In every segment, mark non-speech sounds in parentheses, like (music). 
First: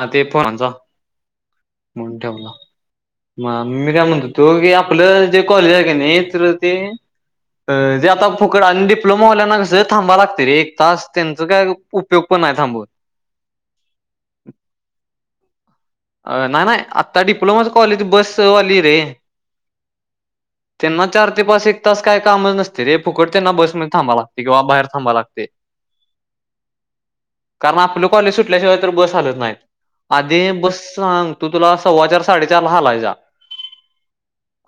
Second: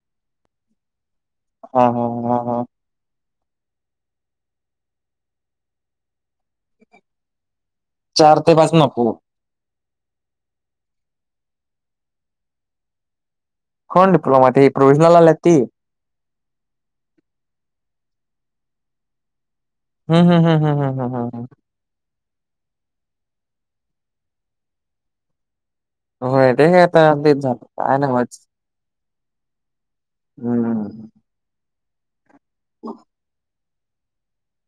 ह ते पोरांचा हा हा म्हणून हा ठेवला हा म मी त्या म्हणत तो की आपलं जे कॉलेज आहे का नाही, तर ते जे आता चार ते फुकट पाच आणि नको. डिप्लोमा वाल्यांना कसं. थांबा लागत रे एक तास, त्यांचा काय उपयोग पण नाही थांबून. कोण डीप्लोमा ते प्रोविजनल आल्यात ते? नाही नाही, आता डिप्लोमाच कॉलेज बस वाली रे. हम्म हम्म, हम्म हम्म, हम्म हम्म हम्म. त काय कामच नसते रे, फुकट त्यांनासमध्ये थांबावा लागते किंवा बाहेर थांबावा लागते. होय ते काय आता तेच झालं कारण काय आपलं कॉलेज नव्हच. सुटल्याशिवाय तर बस हलत नाहीत. आधी बस हम्म सांगतो तुला सव्वा चार साडेचार हलायचा.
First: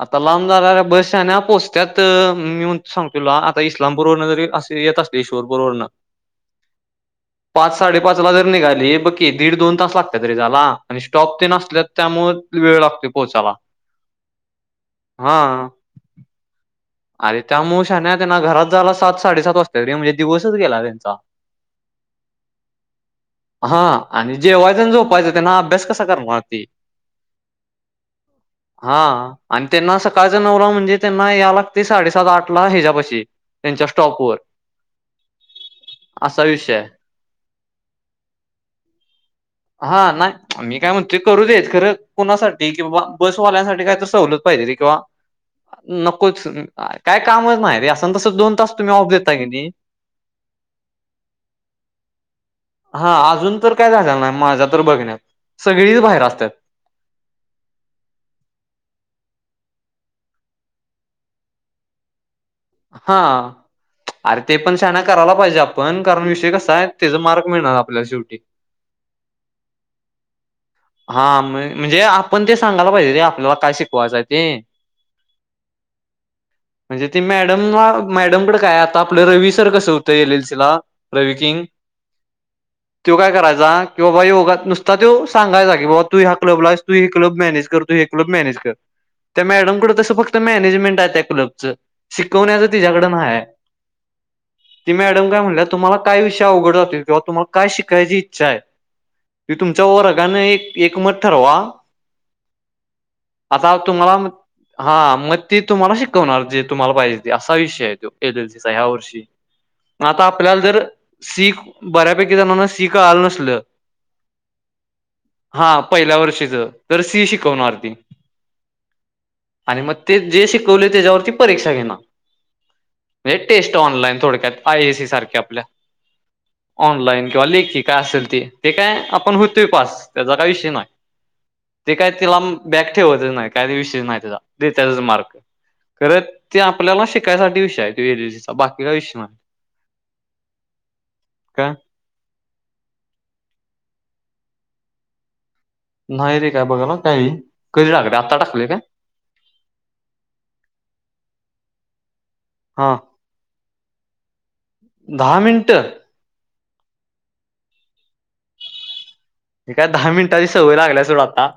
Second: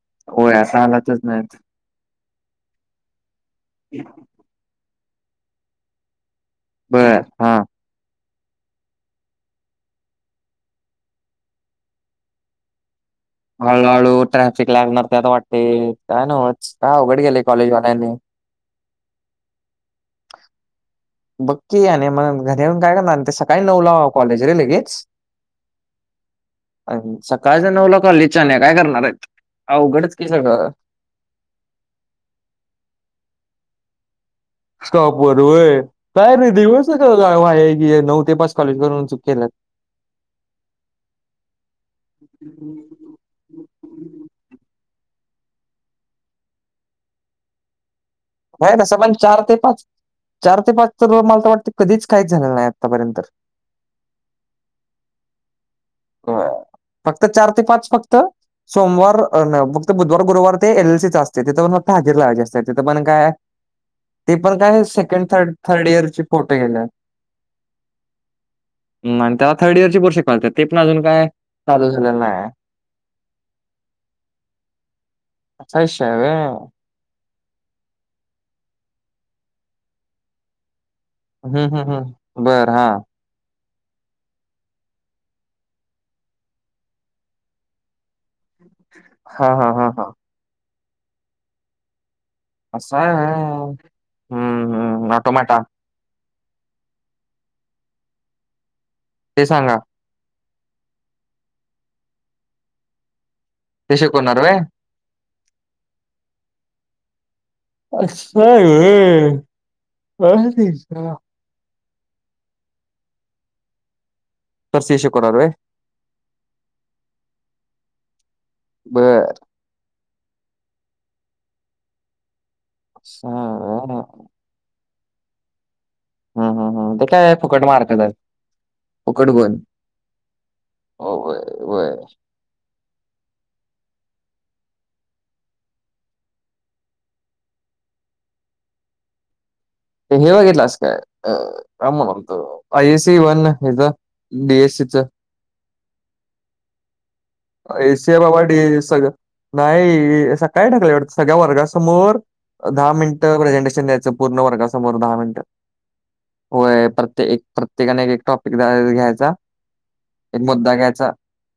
आता लांब होय आता जाणाऱ्या बस हालतच शहाण्या नाहीत. पोस त्यात मी म्हण सांग तुला आता इस्लामपूर वरून जरी असे येत असली, ईश्वरपूर वरून. बरं पाच साडेपाच ला जरी निघाली बघकी दीड दोन तास लागते तरी झाला. आणि स्टॉप ते असल्या त्यामुळे वेळ लागते. हळू हळू, ट्राफिक लागण्यान आपल्याला हा वाटतंय काय नव्हच. काय अवघड अरे गेले त्या मुळशान कॉलेजवाल्यांनी. त्यांना घरात झाला सात साडेसात वाजता तरी म्हणजे दिवसच गेला त्यांचा बक्की या आणि मग घरी येऊन करणार ते सकाळी नऊ लावा रे लगे करायचं अन झोपायच, त्यांना अभ्यास कस सा करणार ते? सकाळच्या नऊला कॉलेज शहाण्या काय हा करणार आहेत? आणि त्यांना अवघडच कि सकाळचा सगळं. नवरा म्हणजे त्यांना या लागते साडेसात आठ ला ह्याच्यापशी त्यांच्या स्टॉपवर. स्टॉप वर वय कायर असा र विषय आहे दिवस क नऊ ते पाच कॉलेज करून चुक केल्यात. हा नाही मी काय म्हणतोय करूदेत खरं कुणासाठी कि बाबा बसवाल्यांसाठी काहीत सवलत पाहिजे किंवा नकोच. काय कामच नाही रे अस नाही ना कसपण चार ते पाच चार ते पाच तर मला तर वाटते कधीच काहीच झाले नाही हा आत्तापर्यंत. अजून तर काय झाल नाही माझ्या तर बघण्यात सगळीच बाहेर असतात. फक्त चार ते पाच फक्त सोमवार आणि फक्त बुधवार गुरुवार ते एलसीच असते तेथं पण फक्त हजे लावाय असते. तिथं पण हा काय अरे ते पण काय शान्या सेकंड करायला थर्ड पाहिजे थर्ड आपण इयरचे कारण विषय फोटो कसा गेले आहे त्याचा मार्क मिळणार आपल्याला शेवटी. आणि त्या थर्ड इयरचे पर्सेे पाळत (unintelligible) हा म्हणजे आपण ते सांगायला पाहिजे रे आपल्याला काय शिकवायचं ते. असा विषय हाय होय. म्हणजे ती मॅडमला मॅडमकडे काय आता आपलं रवी सर कसं होतं येलेलसिला रवी किंग हम्म हम्म हम्म बर हा तो काय करायचा कि बाबा योगात नुसता तो सांगायचा क बाबा तू ह क्लबला आहेस तू हे क्लब मॅनेज कर तू हे क्लब मॅनेज कर. त्या हा हा मॅडम हा कड हा तस फक्त मॅनेजमेंट आहे त्या क्लबचं. शिकवण्याचं असं तिच्याकडन नाही आहे व्हय. हम्म ती हम्म मॅडम काय ऑटोमॅटा म्हणल्या तुम्हाला काय विषय अवघड जातोय किंवा तुम्हाला काय शिकायची इच्छा आहे ते ती सांगा तुमच्या वर्गाने एक एकमत ठरवा आता ते तुम्हाला शिकवणार व्हय हा मग ते तुम्हाला शिकवणार जे तुम्हाला पाहिजे असा विषय आहे तो एलर्जीचा यावर्षी आता आपल्याला जर शी बऱ्यापैकी जणांना सी कळाल नसलं तर सी शिकवणार होय? हा पहिल्या वर्षीच तर सी शिकवणार ती बर आणि मग ते जे शिकवले त्याच्यावरती परीक्षा घेणार हा, म्हणजे टेस्ट हा, ऑनलाईन थोडक्यात. आय एसी सारख्या आपल्या. हा, हा, हा. ते ऑनलाईन काय किंवा फुकट लेखी काय मार्केट आहे असेल ती ते काय फुकट आपण होतोय पास त्याचा काय विषय नाही. (unintelligible) ते वय. काय तिला बॅक ठेवतच नाही काही विषय नाही त्याचा ते त्याचाच मार्क. खरं ते आपल्याला शिकायसाठी विषय आहे तो एलर्जी बाकी काय विषय नाय. ते हे बघितलास काय काय म्हणत होतो आय एससी वन हेच डीएससीच. नाही रे काय बघा ना काही कधी एस टाकले आता बाबा डी टाकले काय एस (unintelligible) नाही असं काय टाकलं वाट सगळ्या वर्गासमोर दहा हा मिनिटं प्रेझेंटेशन द्यायचं पुर्ण वर्गासमोर दहा मिनिट. अठ (unintelligible) होय प्रत्ये प्रत्येकाने एक एक टॉपिक घ्यायचा. हे काय दहा एक मिनटांची सवय लागल्या सोड आता.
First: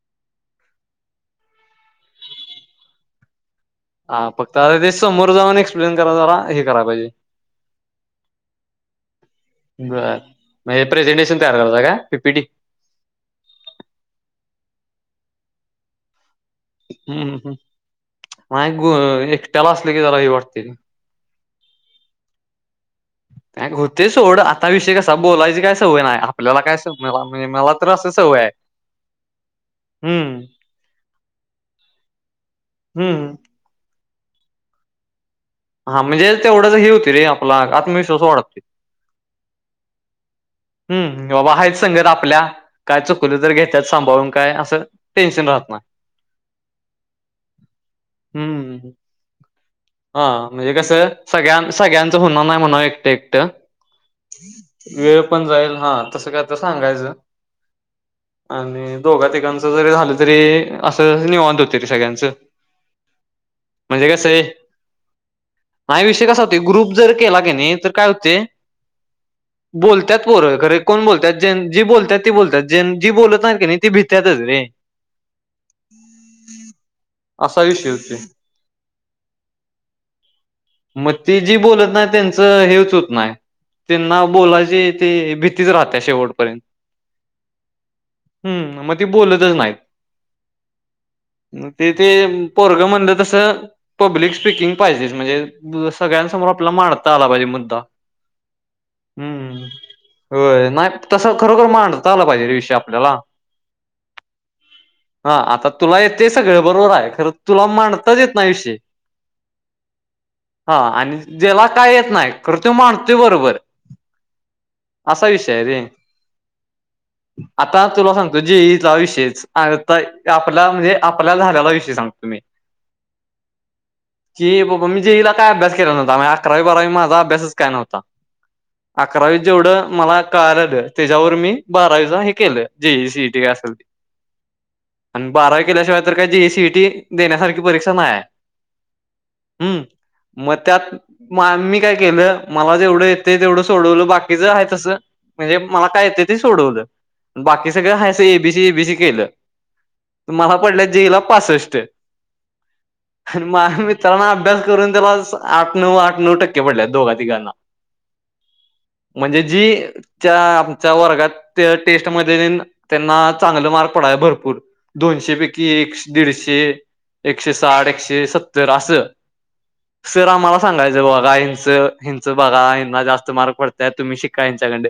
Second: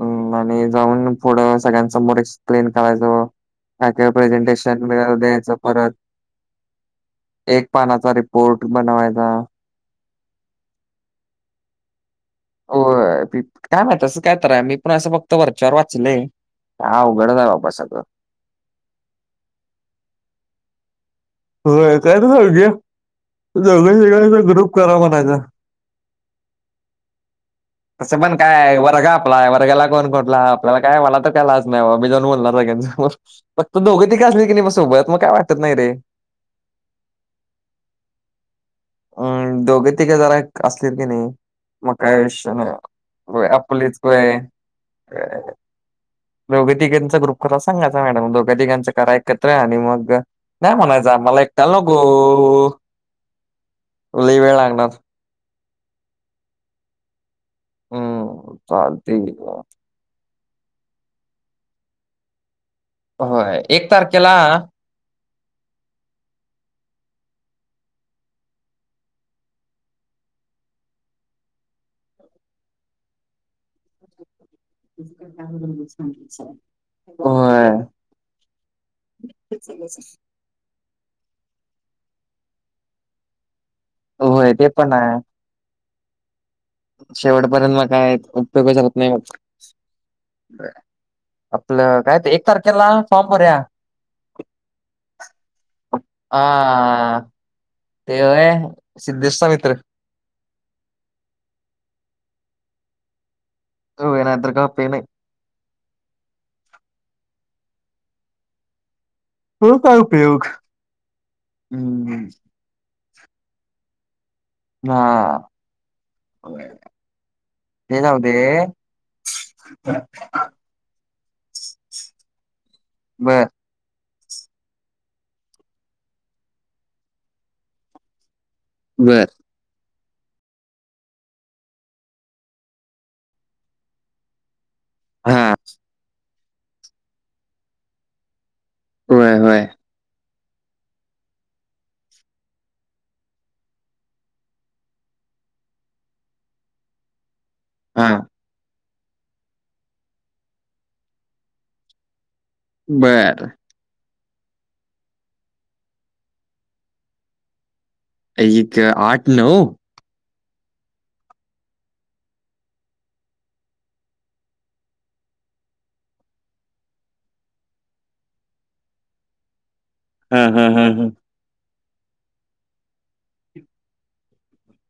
ह आणि जाऊन पुढे सगळ्यांसमोर एक्सप्लेन करायचं. काय काय हा फक्त आता प्रेझेंटेशन ते मिळाल समोर द्यायचं जाऊन एक्सप्लेन परत करा जरा हे कराय पाहिजे एक पानाचा रिपोर्ट बनवायचा. बरं म्हणजे प्रेझेंटेशन तयार झालता काय पिपीटी. होय (unintelligible) का मा तसं काय तर मी पण असं फक्त वरच्यावर वाचलंय. काय आवघड च हाय बाबा सगळं. म (unintelligible) ग एकट्याला असले की हे वाटते होय काय (unintelligible) गेम. काय होते सोड आता विषय कसा म्हणायचा. बोलायची काय सवय नाही आपल्याला सपनला म्हणजे. (unintelligible) तसं पण आहे काय वर्ग आपला आहे वर्गाला कोण कोटला हम्म आपल्याला काय मला तर काय लाज नाही मी जाऊन बोलणार. हम्म (unintelligible) फक्त दोघे तिघ काय असली की नाही मग सोबत मग काय वाट हा म्हणजे तेवढंच हे होती रे आपला आत्मविश्वास वाढते. अम दोघे तिघं जरा असले की हम्म नाही बाबा आहेच म संगत काय आपल्या शी (unintelligible) काय चुकलं होय तर घेतात आपलीच स्कूल सांभाळून हे. काय असं टेन्शन (unintelligible) राहत नाही दोघं तिघांचा ग्रुप करा सांगायचा मॅडम दोघं हम्म तिघांचा करा एकत्र आणि मग हा म्हणजे नाही कसं म्हणायचं आम्हाला सगळ्यां एकट्याला सगळ्यांचं होना नाही नको म्हणा एकटं एकटं लई वेळ लागणार वेळ पण जाईल हा तसं कायतर सांगायच हम्म आणि चालतंय दोघं की तिघांचं जरी झालं तरी असं निवांत होते ते सगळ्यांचं. हो एक तारखेला आय विषय कसा होते ग्रुप जर केला क नाही तर काय होते बोल त्यात पोरं खरे कोण बोलतात जेन जी बोलतात ते बोलतात जेन जी बोलत नाही का ती भित्यातच रे. असा होय. विषय होते (unintelligible) म ती जी बोलत नाही त्यांचं हेच होत नाही त्यांना होय ते बोलायची पण ते आहे भीतीच राहत्या शेवटपर्यंत. शेवटपर्यंत म काय उपयोग हम्म जमत ती नाही मग. बोलतच नाहीत ते आपलं ते काय एक पोरगा तारखेला म्हणलं फॉर्म भरूया तसं पब्लिक स्पीकिंग पाहिजेच म्हणजे तुझा सगळ्यांसमोर आपला मांडता हा आला पाहिजे मुद्दा. ते व्हय सिद्धेशचा मित्र. व्हय नाही तसं खरोखर मांडता आला पाहिजे रे विषय आपल्याला. होय नाहीतर का पेन हे. हा आता तुला येते सगळं बरोबर आहे खरं तुला मांडताच येत नाय विषय. हो काय उपयोग हा आणि ज्याला काय येत हम्म नाही खरं तो मांडतोय बरोबर असा विषय हा. आहे रे. आता ते तुला जाऊ दे सांगतो जेईचा विषयच आता आपला म्हणजे आपला झाल्याला विषय सांगतो मी. ह बर जेई बाबा मी जेईला काय अभ्यास केला नव्हता माया अकरावी बारावी माझा अभ्यासच काय नव्हता. बर अकरावीत जेवढं मला कळाल्याला त्याच्यावर मी बारावीचा हे केलं जे जे सी ई टी काय असेल. ह आणि हा बारा केल्याशिवाय तर काय जे ई सी ए टी देण्यासारखी परीक्षा नाही आहे. होय होय. हम्म म त्यात मी काय केलं मला जेवढं येते तेवढं सोडवलं बाकीचा आहे तसं म्हणजे मला काय येते ते सोडवलं बाकी सगळं हा हाय से B C A B C केला तर मला पडला जे ई ला पासष्ट. बर आणि माझं मित त्याला ना अभ्यास करून त्याला असं आठ नऊ आठ नऊ टक्के पडलेत दोघा तिघांना. अईये त्या म्हणजे जी या आमच्या वर्गात ते टेस्ट मधेतीन त्यांना चांगलं मार्क पडाय भरपूर दोनशे पैकी एक शे दीडशे एकशे साठ एकशे सत्तर असं. सर हा आम्हाला हा हा सांगायचं ह बघा ह्यांचं हिंचं बघा ह्यांना जास्त मार्क पडत्याल तुम्ही शिक काहीच्याकंडे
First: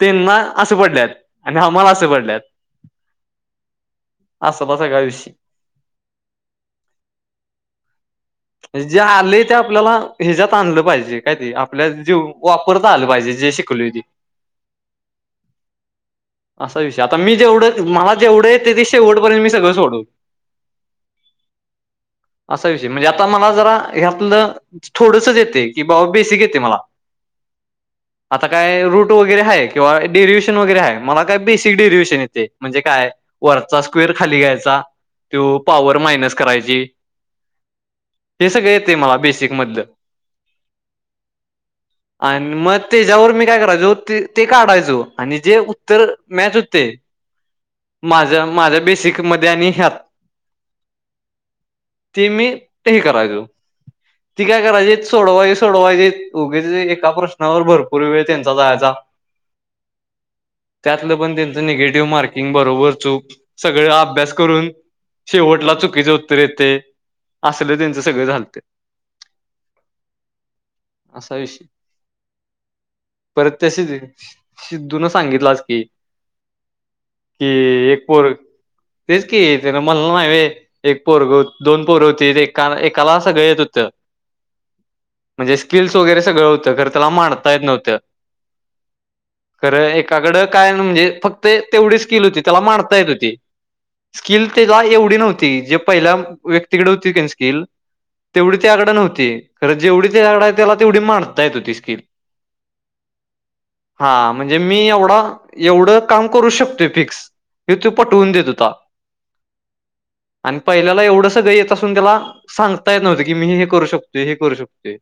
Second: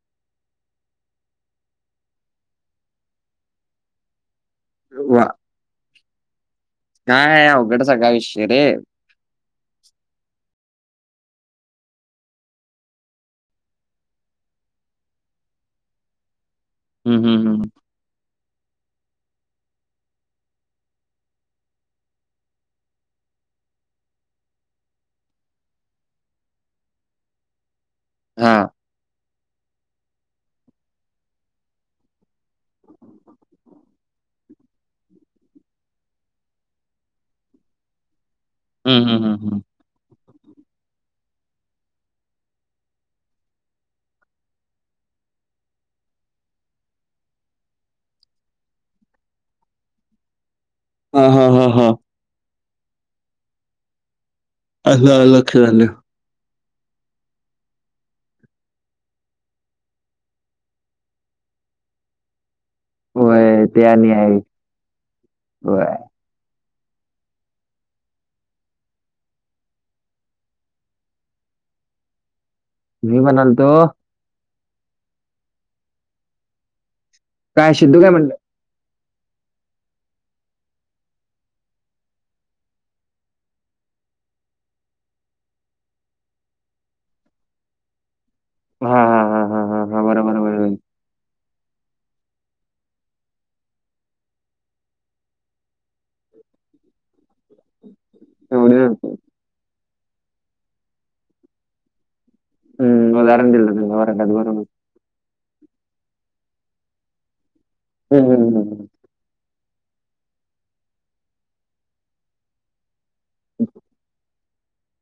त्यांना असं पडल्यातआणि आम्हाला असं पडल्यात. असं बगागा विषय. नाय आहे अवघड सगळा विषय रे. जे आलय ते आपल्याला ह्याच्या्यात आणलं पाहिजे काय ते आपल्या जीऊ वापरता आलं पाहिजे जे शिकलोय ते. असा विषय आता हम्म मी हम्म हम्म जेवढे मला जेवढे ते ते शेवट पर्यंत मी सगळं सोडवतो. असा विषय म्हणजे आता मला जरा ह्यातलं थोडसच येते की बाबा बेसिक येते मला. आता हा काय रूट व वगैरे आहे किवा डेरिएशन वगैरे आहे मला काय बेसिक डेरिएशन येते म्हणजे काय वरचा स्क्वेर खाली घ्यायचा त्यो पॉवर मायनस करायची. हे सगळं येत हम्म मला हम्म हम्म बेसिक हम्म मधलं. आणि मग त्याच्यावर मी करायचो ते ते काढायचो आणि जे उत्तर मॅच होत माझ्या माझ्या बेसिक मध्ये आणि ह्यात हा हा हा हा ते मी हे करायचो. ती काय करायची आलं आलं सोडवायचे लक्षात आलं सोडवायचे उगचच एका प्रश्नावर भरपूर वेळ त्यांचा जायचा. त्यातलं पण त्यांचं निगेटिव्ह मार्किंग बरोबर चूक होय ते सगळ आणि अभ्यास आहे करून शेवटला होय चुकीचे उत्तर येते. असल त्यांचं सगळ झालत असा विषय. मी परत म्हणालतो (unintelligible) सिद्धून सांगितलं आज की कि काय सिद्धू एक काय पोर म्हणलं तेच कि तेनं म्हणल नाही वय एक पोरग होत दोन पोर होती एका एकाला सगळं येत होत म्हणजे स्किल्स वगैरे सगळं होतं खर त्याला मांडता येत नव्हत्या. हा. हा हा हा हा खरं हा बरोबर एकाकडं काय बरोबर म्हणजे फक्त तेवढीच स्किल होती त्याला मांडता येत होती. स्किल त्याला एवढी नव्हती जे पहिल्या व्यक्तीकडे होती कनी स्किल तेवढी ते एवढे त्माकडं नव्हते. नव्हती खरं जेवढी त्याच्याकड आहे त्याला तेवढी मांडता येत होती स्किल. हम्म उदाहरण दिलं तुम्ही हा वर्गात बरोबर म्हणजे मी एवढा एवढं काम करू शकतोय फिक्स हे तू हम्म पटवून देत हम्म होता. हम्म आणि पहिल्याला एवढं सगळं येत असून त्याला सांगता येत नव्हतं की मी हे करू शकतोय हे करू शकतो.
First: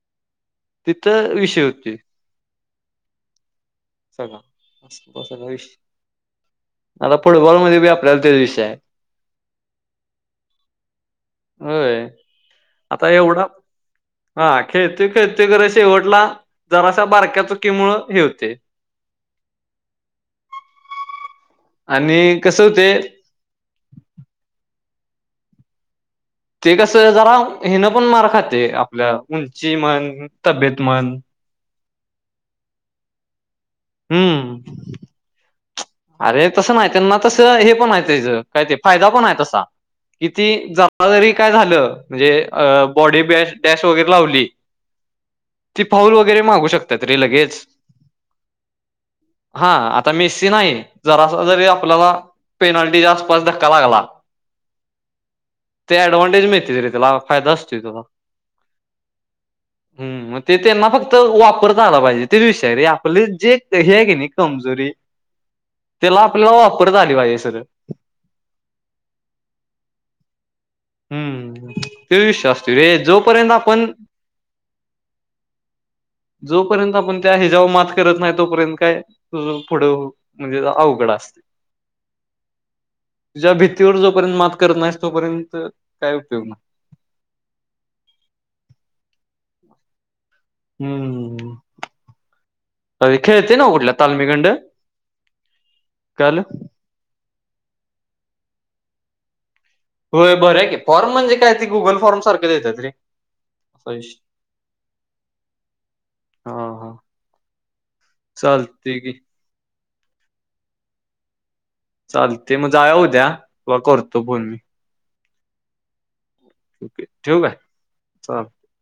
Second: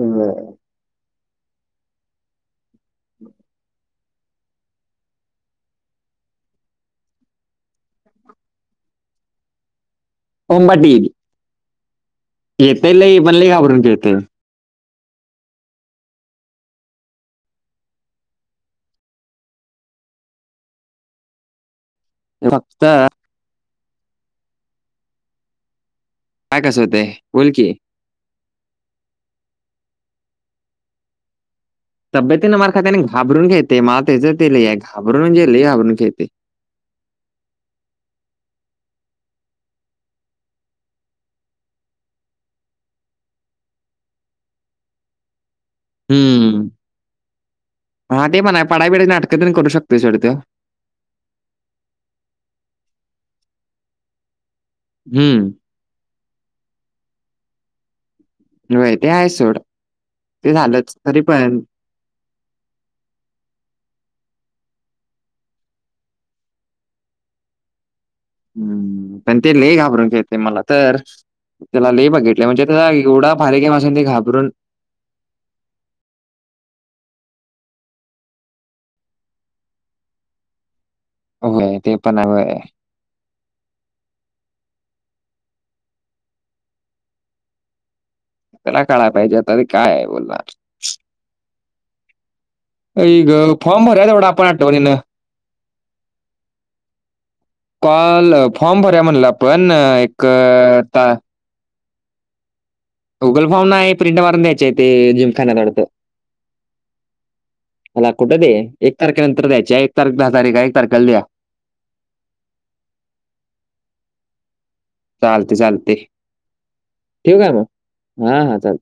बर. तिथ विषय होती हम (unintelligible) (inaudible) सगळा सगळ वि (unintelligible) आता फुटबॉलमध्ये बी आपल्याला तेच विषय हाय. उंबट इली (unintelligible) होय. येते आता लयी पण एवढा लयी घाबरून खेळतय. हा खेळत खेळते खर शेवटला जराशा बारक्याच चुकिमुळ हे होतय आणि कसं फक्त होतय काय ते होतंय? कसं जरा बोल की. हेन पण मार खातय आपल्या उंची मण तब्येत मण तब्यतीनें म खात्याने घाबरून घेते मला तेच तेले हम्म घाबरून गे घाबरून घेते (unintelligible) अरे तसं नाही त्यांना तसं हे पण आहे काय ते फायदा पण आहे तसा. कि ती जरा जरी काय झालं म्हणजे अ बॉडी बॅश डॅश वगैरे लावली ती फाऊल वगैरे मागू शकतात रे लगेच. हा ते म्हणाय पडई बिडई नायी हा आता मेस्सी नाही जरासा जरी आपल्याला पेनल्टीच्या आसपास धक्का लागला हम्म. ते ऍडवांटेज मिळते तरी त्याला फायदा असतोय त्याला. होय, ते आहे सोड. हम्म मग ते त्यांना झालंच. फक्त तरी पण वापरता आला पाहिजे ते विषय आहे रे आपले जे ते आहे की नाही कमजोरी त्याला आपल्याला वापरता आली पाहिजे सरळ. हम्म पण ते लेई घाबरून खेळतोय मला तर हम्म त्याला लेई ते बघितले आहे विषय म्हणजे असतो रे त्याला एवढा जोपर्यंत फारके आपण असं ते घाबरून (inaudible) जोपर्यंत आपण त्या हिजावर मात करत नाही तोपर्यंत काय तुझं पुढे हो म्हणजे अवघड अस होय ते पण आहे वय. तुझ्या भीतीवर जोपर्यंत मात करत नाहीच तोपर्यंत काय उपयोग नाय. त्याला कळाय पाहिजे आता रे काय बोलला. हम्म. अरे आई गं! खेळते ना फॉर्म उडल्या भरूया तेवढा तालमीगंड आपण आठवणीनं. काय हालं? काल फॉर्म भरया म्हणला आपण. हो एक बर आहे की अ, ता फॉर्म म्हणजे काय ते गुगल फॉर्म सारखे देतात रे. गुगल फॉर्म नाही असा आहे प्रिंट विषय मून द्यायचे आहे ते जिमखान्यातवडतं. हा हा मला कुठं दे एक चालते की तारखेनंतर द्यायच्या आहे एक तारख दहा तारख एक तारखेला द्या. चाल ते मग जाया उद्या वा करतो फोन मी. चालते चालते ओके ठीक ठेवू आहे काय मग हा चाल हा चालते.